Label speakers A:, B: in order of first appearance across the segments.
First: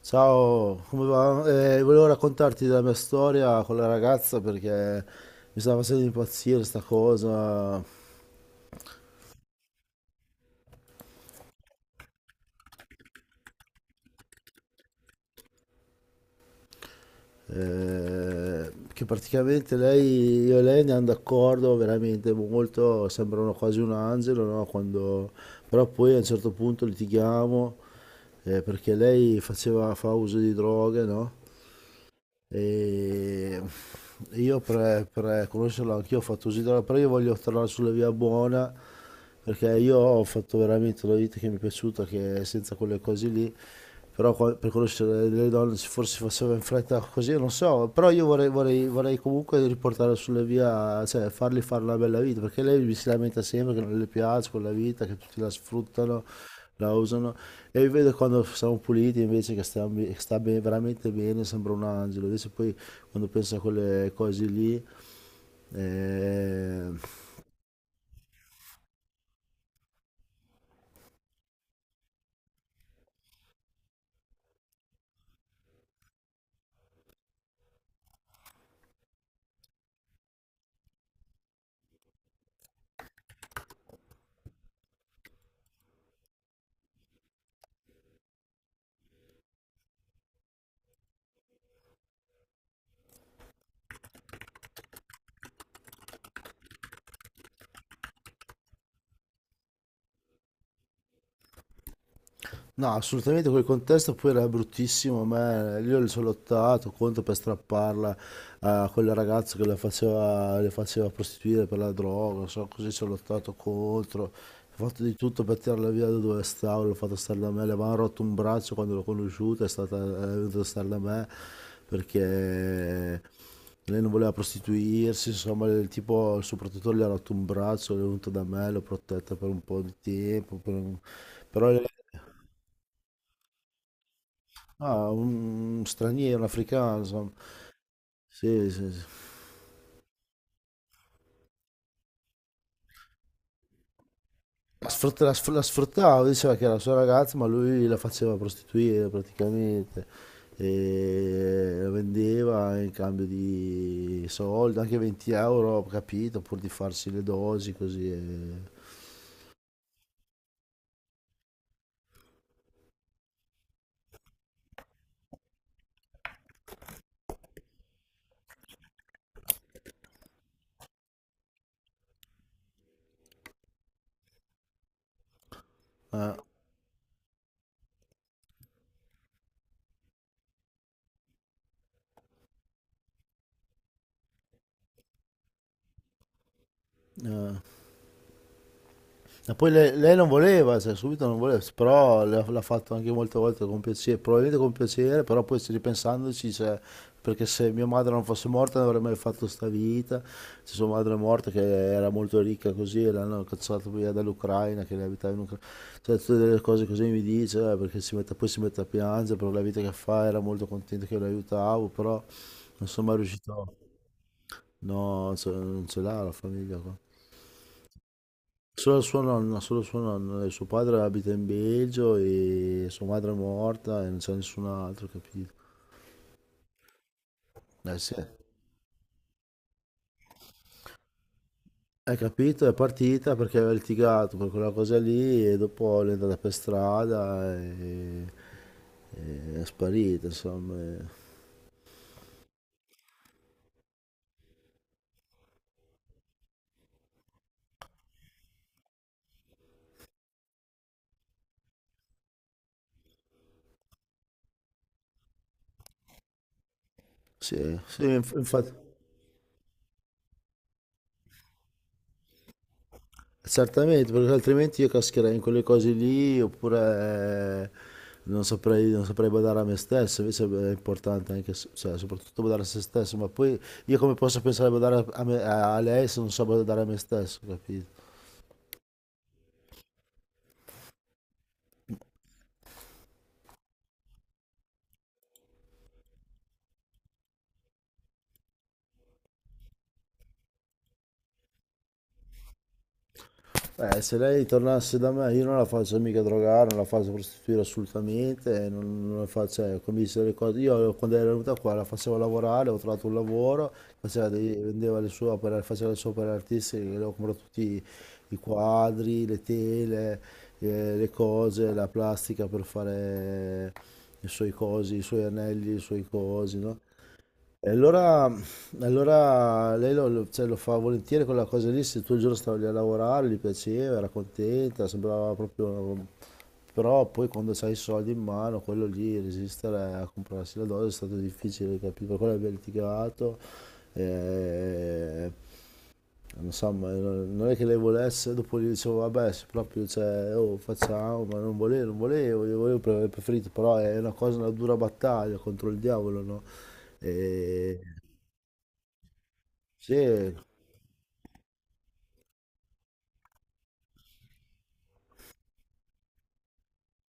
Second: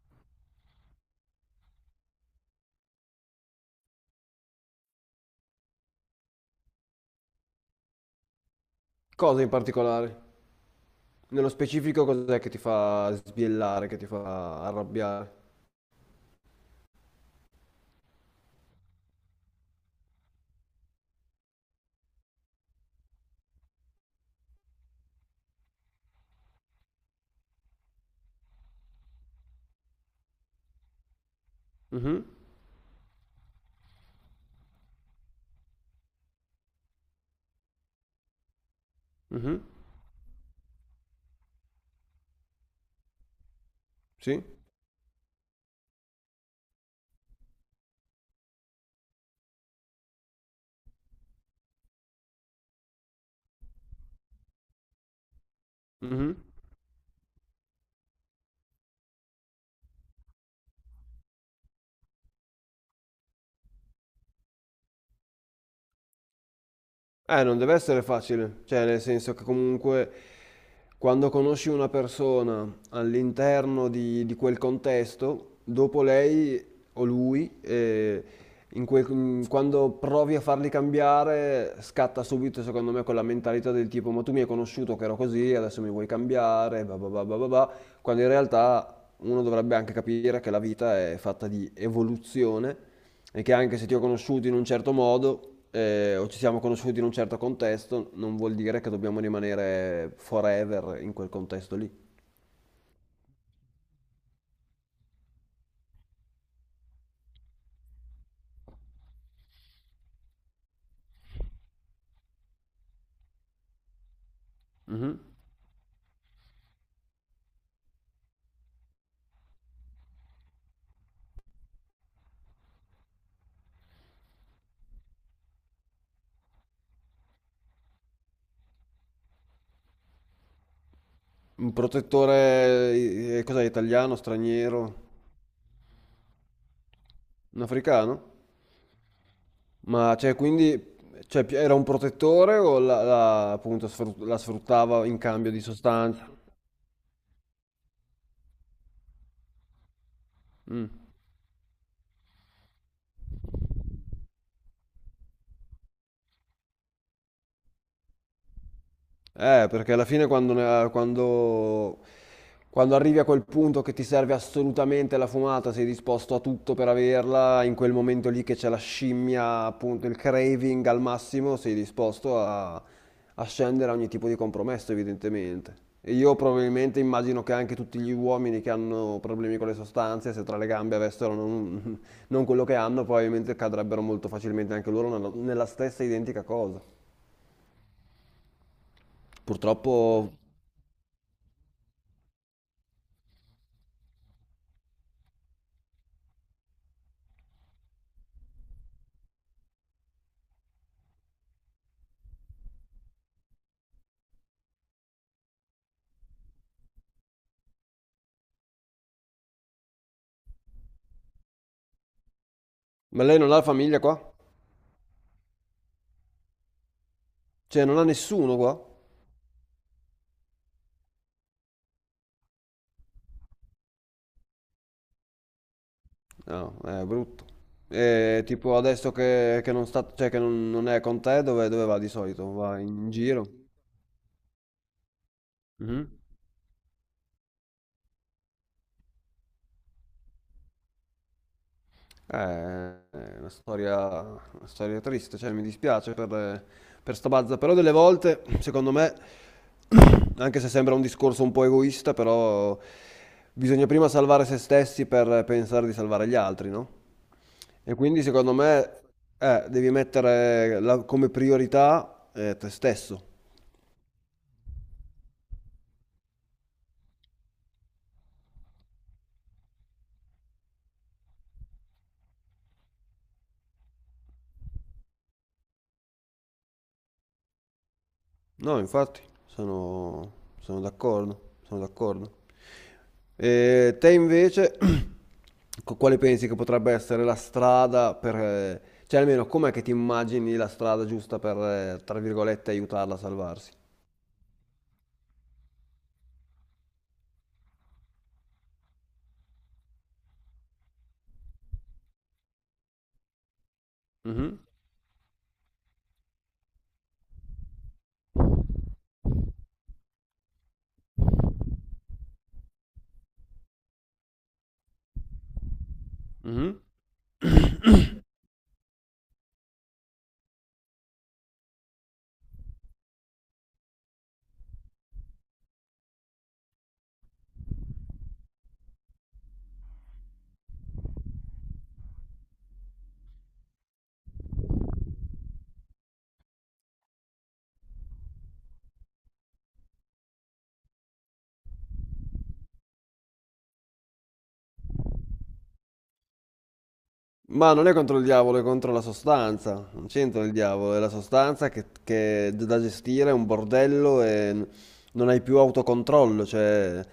A: Ciao, come va? Volevo raccontarti della mia storia con la ragazza perché mi stava facendo impazzire sta cosa,
B: Cosa in particolare? Nello specifico cos'è che ti fa sbiellare, che ti fa arrabbiare?
A: che praticamente io e lei andiamo d'accordo veramente molto, sembrano quasi un angelo, no? Però poi a un certo punto litighiamo, perché lei faceva, fa uso di droghe, no?
B: Mhm.
A: E io per conoscerlo anch'io ho fatto così, no, però io voglio tornare sulla via buona
B: Mhm.
A: perché io ho fatto veramente una vita che mi è piaciuta, che è senza quelle cose lì, però
B: Sì?
A: per conoscere le donne se forse faceva in fretta così, non so, però io vorrei comunque riportare sulla via, cioè fargli fare una bella vita, perché lei mi si lamenta sempre che non le piace quella vita, che tutti la sfruttano,
B: Mhm.
A: la usano, e vi vedo quando siamo puliti invece che stiamo be- sta be- veramente bene, sembra un angelo. Invece poi quando penso a quelle cose lì, eh,
B: Non deve essere facile, cioè nel senso che comunque quando conosci una persona all'interno di quel contesto, dopo lei o lui, quando provi a farli cambiare, scatta subito secondo me quella mentalità del tipo ma tu mi hai conosciuto che ero così, adesso mi vuoi cambiare, bah bah bah bah bah bah, quando in realtà uno dovrebbe anche capire che la vita è fatta di evoluzione e che anche se ti ho conosciuto in un certo modo o ci siamo conosciuti in un certo contesto, non vuol dire che dobbiamo rimanere forever in quel contesto lì.
A: No, assolutamente quel contesto poi era bruttissimo, ma io le sono lottato contro per strapparla a quel ragazzo che la faceva, le faceva prostituire per la droga, so, così ci ho lottato contro, ho fatto di
B: Mhm.
A: tutto per tirarla via da dove stavo, l'ho fatto stare da me, le avevano rotto un braccio quando l'ho conosciuta, è stata, è venuta a stare da me perché lei non voleva prostituirsi, insomma, il tipo, il suo protettore le ha rotto un braccio, è venuto da me, l'ho protetta per un po' di tempo, per un- però...
B: Un
A: lei-
B: protettore, cos'è, italiano, straniero,
A: Ah, un straniero, un africano, insomma.
B: un africano?
A: Sì, sì, sì.
B: Ma cioè, quindi cioè, era un protettore o appunto la sfruttava in cambio di
A: La
B: sostanze?
A: sfruttava, diceva che era la sua ragazza, ma lui la faceva prostituire praticamente
B: Mm.
A: e la vendeva in cambio di soldi, anche 20 euro, ho capito, pur di farsi le dosi così.
B: Perché alla fine quando arrivi a quel punto che ti serve assolutamente la fumata, sei disposto a tutto per averla, in quel momento lì che c'è la scimmia, appunto il craving al massimo, sei disposto a, a scendere a ogni tipo di compromesso, evidentemente. E io
A: eh,
B: probabilmente immagino che anche tutti gli uomini che hanno problemi con le sostanze, se tra le gambe avessero non, non quello che hanno, probabilmente cadrebbero molto facilmente anche loro nella stessa identica cosa.
A: E poi lei non
B: Purtroppo.
A: voleva, cioè, subito non voleva, però l'ha fatto anche molte volte con piacere, probabilmente con piacere, però poi ci ripensandoci, cioè, perché se mia madre non fosse morta non avrei mai fatto sta vita, se sua madre è morta che era molto ricca così, e l'hanno cacciata via dall'Ucraina, che lei abitava in Ucraina, cioè tutte delle cose così mi dice, perché poi si mette a piangere per la vita che fa, era molto contento che lo aiutavo, però non sono mai
B: Ma lei non ha la
A: riuscito,
B: famiglia qua?
A: no, cioè, non ce l'ha la famiglia qua.
B: Cioè, non ha nessuno qua?
A: Solo sua nonna, solo suo nonno, e suo padre abita in Belgio e sua madre è morta e non c'è nessun altro, capito?
B: No, è brutto.
A: Eh sì,
B: E tipo adesso che non sta, cioè che non, non è con te, dove, dove va di
A: hai
B: solito?
A: capito? È
B: Va in
A: partita
B: giro?
A: perché aveva litigato per quella cosa lì e dopo è
B: Mhm.
A: andata per strada e è sparita, insomma.
B: È una storia triste, cioè mi dispiace per sta bazza, però delle volte, secondo me, anche se sembra un discorso un po' egoista, però bisogna prima salvare se stessi per pensare di salvare gli altri, no?
A: Sì,
B: E
A: sì,
B: quindi secondo
A: infatti.
B: me devi mettere come priorità te stesso.
A: Certamente, perché altrimenti io cascherei in quelle cose lì oppure, non saprei badare a me stesso, invece è importante anche, cioè, soprattutto badare a se stesso, ma poi io come posso pensare a badare a, a lei se non so badare a me stesso, capito?
B: No, infatti, sono, sono d'accordo, sono d'accordo. E te invece, quale pensi che potrebbe essere la strada per... cioè, almeno com'è che ti immagini la strada giusta per, tra virgolette, aiutarla a salvarsi?
A: Se lei tornasse da me, io non la faccio mica drogare, non la faccio prostituire assolutamente, non la faccio, cioè, come dice le cose. Io quando era venuta qua la facevo lavorare, ho trovato un lavoro,
B: Mhm.
A: vendeva le sue opere, faceva le sue opere artistiche, le ho comprato tutti i quadri, le tele, le cose, la plastica per fare i suoi cosi, i suoi anelli, i suoi cosi, no?
B: Mhm.
A: E allora, allora lei cioè, lo fa volentieri quella cosa lì, se tutto il giorno stava lì a lavorare, gli piaceva, era contenta, sembrava proprio... Però poi quando c'hai i soldi in mano, quello lì, resistere a comprarsi la dose è stato difficile, capito? Per quello abbiamo litigato, eh, insomma, non è che lei volesse, dopo gli dicevo, vabbè, se proprio, cioè, oh, facciamo, ma non volevo, non volevo, io volevo, avrei preferito, però è una cosa, una dura battaglia contro il diavolo, no?
B: Ma
A: E...
B: non è contro il diavolo, è contro la sostanza. Non
A: Sì,
B: c'entra il diavolo, è la sostanza che è da gestire, è un bordello e non hai più autocontrollo. Cioè,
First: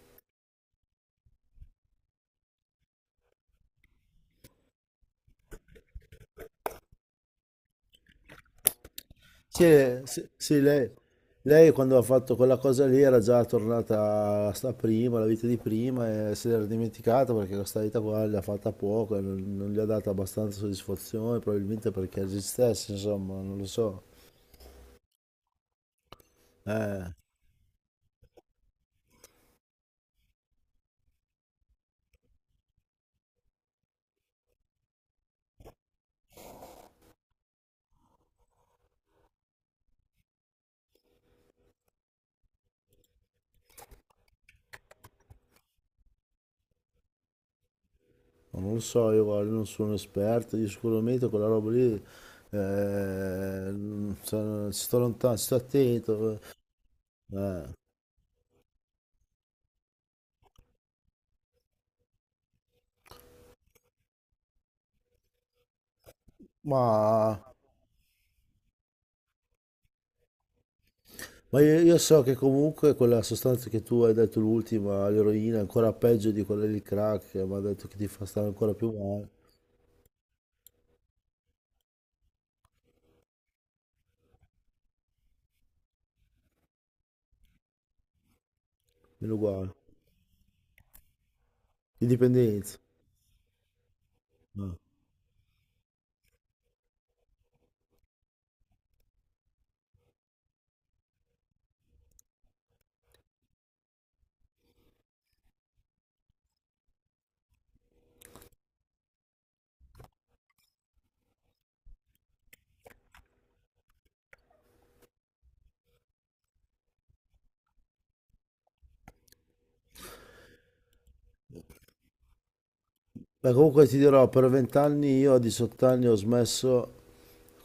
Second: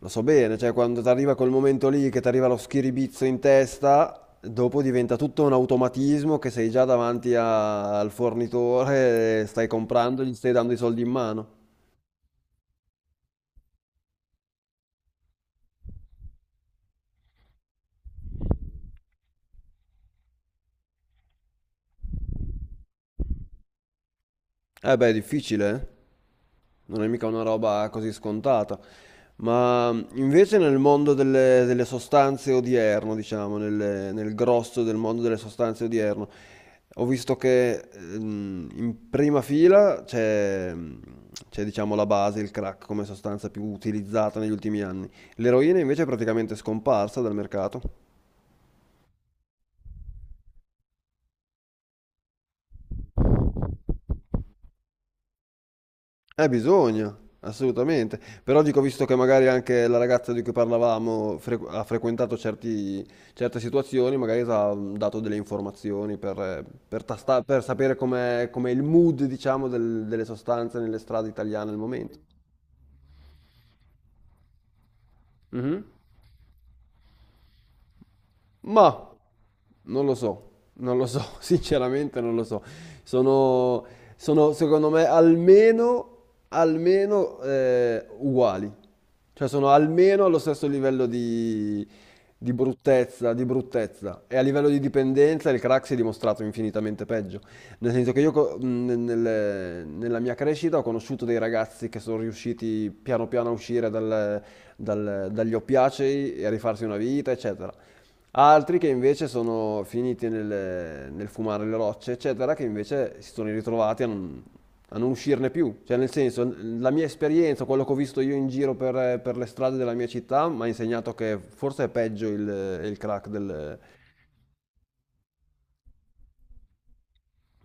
B: lo so bene, cioè, quando ti arriva quel momento lì che ti arriva lo schiribizzo in testa, dopo diventa tutto un automatismo che sei già davanti al fornitore, stai
A: sì,
B: comprando,
A: sì,
B: gli stai
A: sì,
B: dando i
A: lei,
B: soldi in mano.
A: lei quando ha fatto quella cosa lì era già tornata a sta prima, la vita di prima, e se l'era dimenticata perché questa vita qua l'ha fatta poco, e non gli ha dato abbastanza soddisfazione, probabilmente perché esistesse, insomma, non lo so.
B: Eh beh, è difficile, eh? Non è
A: Eh,
B: mica una roba così scontata. Ma invece nel mondo delle, delle sostanze odierno, diciamo, nel grosso del mondo delle sostanze odierno, ho visto che in prima fila c'è, c'è, diciamo, la base, il crack come sostanza più utilizzata negli ultimi anni. L'eroina invece è praticamente scomparsa dal mercato.
A: Ma non lo so, io guarda, non sono un esperto, io sicuramente quella roba lì, ci sto lontano, ci sto attento,
B: Bisogna,
A: eh,
B: assolutamente. Però dico, visto che magari anche la ragazza di cui parlavamo ha frequentato certe situazioni, magari ti ha dato delle informazioni per
A: ma,
B: per sapere com'è, com'è il mood, diciamo, delle sostanze nelle strade
A: ma
B: italiane al
A: io, io
B: momento.
A: so che comunque quella sostanza che tu hai detto l'ultima, l'eroina, è
B: Mhm.
A: ancora peggio di quella del crack, che mi ha detto che ti fa stare ancora più
B: Ma
A: male,
B: non lo so, non lo so, sinceramente non lo so. Sono, sono, secondo me almeno, almeno uguali.
A: meno
B: Cioè sono
A: uguale,
B: almeno allo stesso livello di
A: indipendenza.
B: bruttezza, di bruttezza. E a livello
A: Ah.
B: di dipendenza il crack si è dimostrato infinitamente peggio. Nel senso che io co- nel- nel- nella mia crescita ho conosciuto dei ragazzi che sono riusciti piano piano a uscire dagli oppiacei e a rifarsi una vita, eccetera. Altri che invece sono finiti nel fumare le rocce, eccetera, che invece si sono ritrovati a non uscirne più. Cioè, nel senso, la mia esperienza, quello che ho visto io in giro per le strade della mia città, mi ha insegnato che forse è peggio il crack
A: Beh,
B: del...
A: comunque ti dirò, per vent'anni io a 18 anni ho smesso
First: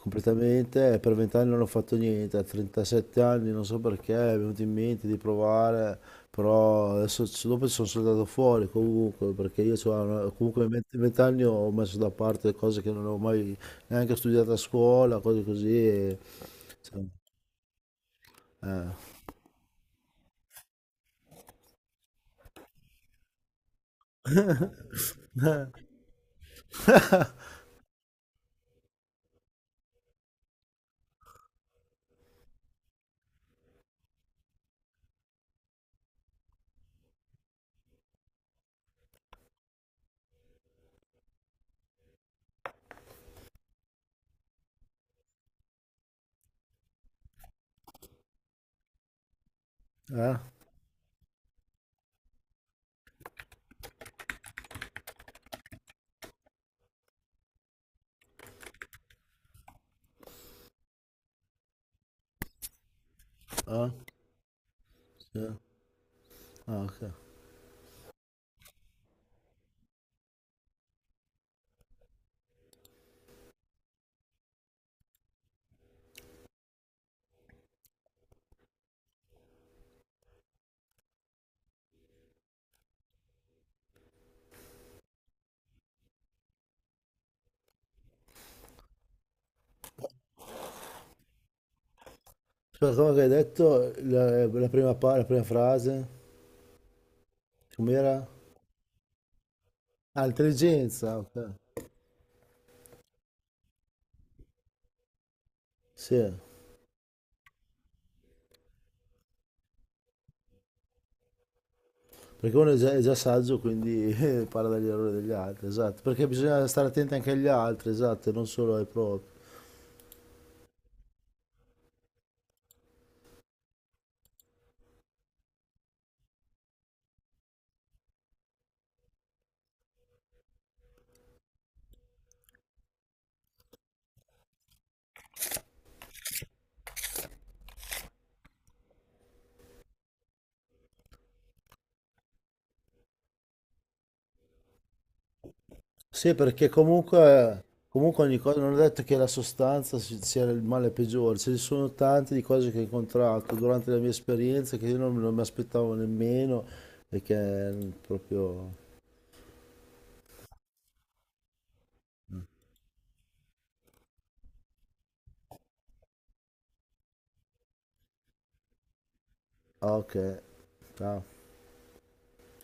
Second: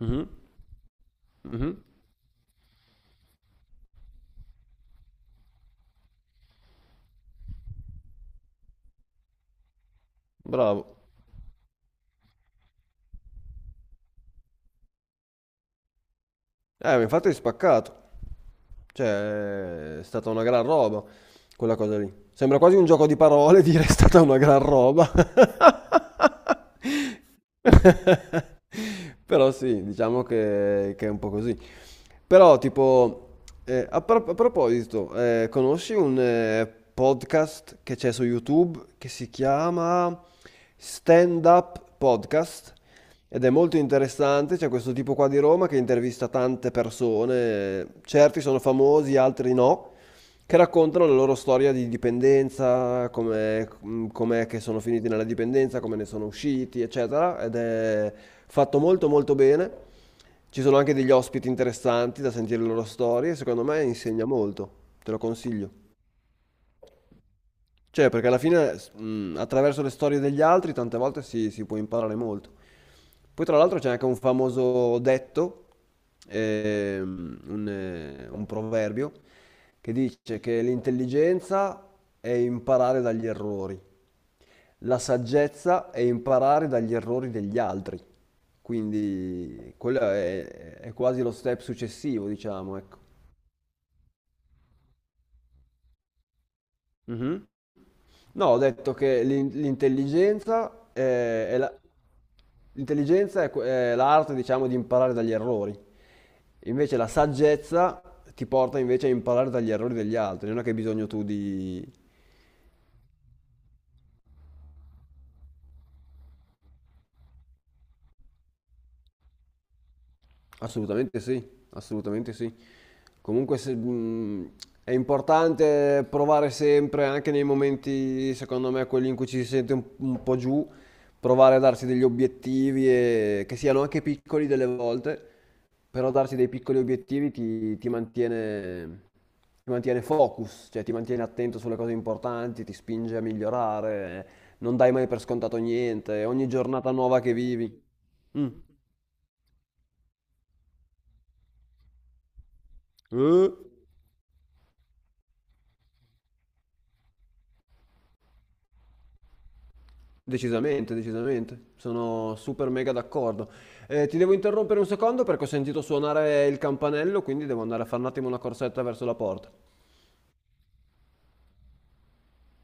B: Mhm.
A: e per vent'anni non ho
B: Mhm.
A: fatto niente, a 37 anni non so perché mi è venuto in mente di provare, però adesso dopo sono saltato fuori comunque, perché io c'ho comunque a
B: Bravo.
A: 20 vent'anni ho messo da parte cose che non avevo mai neanche studiato a scuola, cose così. cioè,
B: Ma infatti è spaccato.
A: eh.
B: Cioè, è stata una gran roba quella cosa lì. Sembra quasi un gioco di parole dire è stata una gran roba. Però sì, diciamo che è un po' così. Però, tipo, a proposito, conosci un podcast che c'è su YouTube che si chiama Stand Up Podcast? Ed è molto interessante, c'è questo tipo qua di Roma che intervista tante persone, certi sono famosi, altri no,
A: Eh?
B: che raccontano la loro storia di dipendenza, com'è, com'è che sono finiti nella dipendenza, come ne sono usciti, eccetera, ed è fatto molto molto bene. Ci sono anche degli ospiti interessanti da sentire le loro storie, secondo me
A: Ah,
B: insegna molto, te lo
A: sì.
B: consiglio.
A: Ah, ok.
B: Cioè, perché alla fine, attraverso le storie degli altri, tante volte si può imparare molto. Poi, tra l'altro, c'è anche un famoso detto, un proverbio, che dice che l'intelligenza è imparare dagli errori, la saggezza è imparare dagli errori degli altri. Quindi, quello è quasi lo step successivo, diciamo,
A: Aspetta,
B: ecco.
A: come che hai detto la prima, la prima frase?
B: Mhm.
A: Com'era?
B: No, ho detto che
A: Ah,
B: l'intelligenza
A: intelligenza, ok.
B: è l'intelligenza è l'arte, diciamo, di imparare dagli errori.
A: Sì,
B: Invece la saggezza ti porta invece a imparare dagli errori degli altri. Non è che hai bisogno tu di,
A: perché uno è già saggio, quindi parla dagli errori degli altri, esatto. Perché bisogna stare attenti anche agli altri, esatto, e non solo ai propri.
B: assolutamente sì, assolutamente sì. Comunque è importante provare sempre, anche nei momenti, secondo me, quelli in cui ci si sente un po' giù, provare a darsi degli obiettivi, che siano anche piccoli delle volte, però darsi dei piccoli obiettivi ti, ti mantiene focus, cioè ti mantiene attento sulle cose importanti, ti spinge a migliorare, non dai mai per scontato niente,
A: Sì,
B: ogni
A: perché
B: giornata nuova che
A: comunque,
B: vivi.
A: comunque ogni
B: Mm.
A: cosa, non è detto che la sostanza sia il male peggiore, ce ne sono tante di cose che ho
B: Eh?
A: incontrato durante la mia esperienza che io non mi aspettavo nemmeno, perché proprio...
B: Decisamente, decisamente, sono super mega d'accordo. Ti devo interrompere un secondo perché ho sentito suonare il campanello, quindi devo andare a fare un attimo una corsetta verso la porta.
A: Ah, ok, ciao.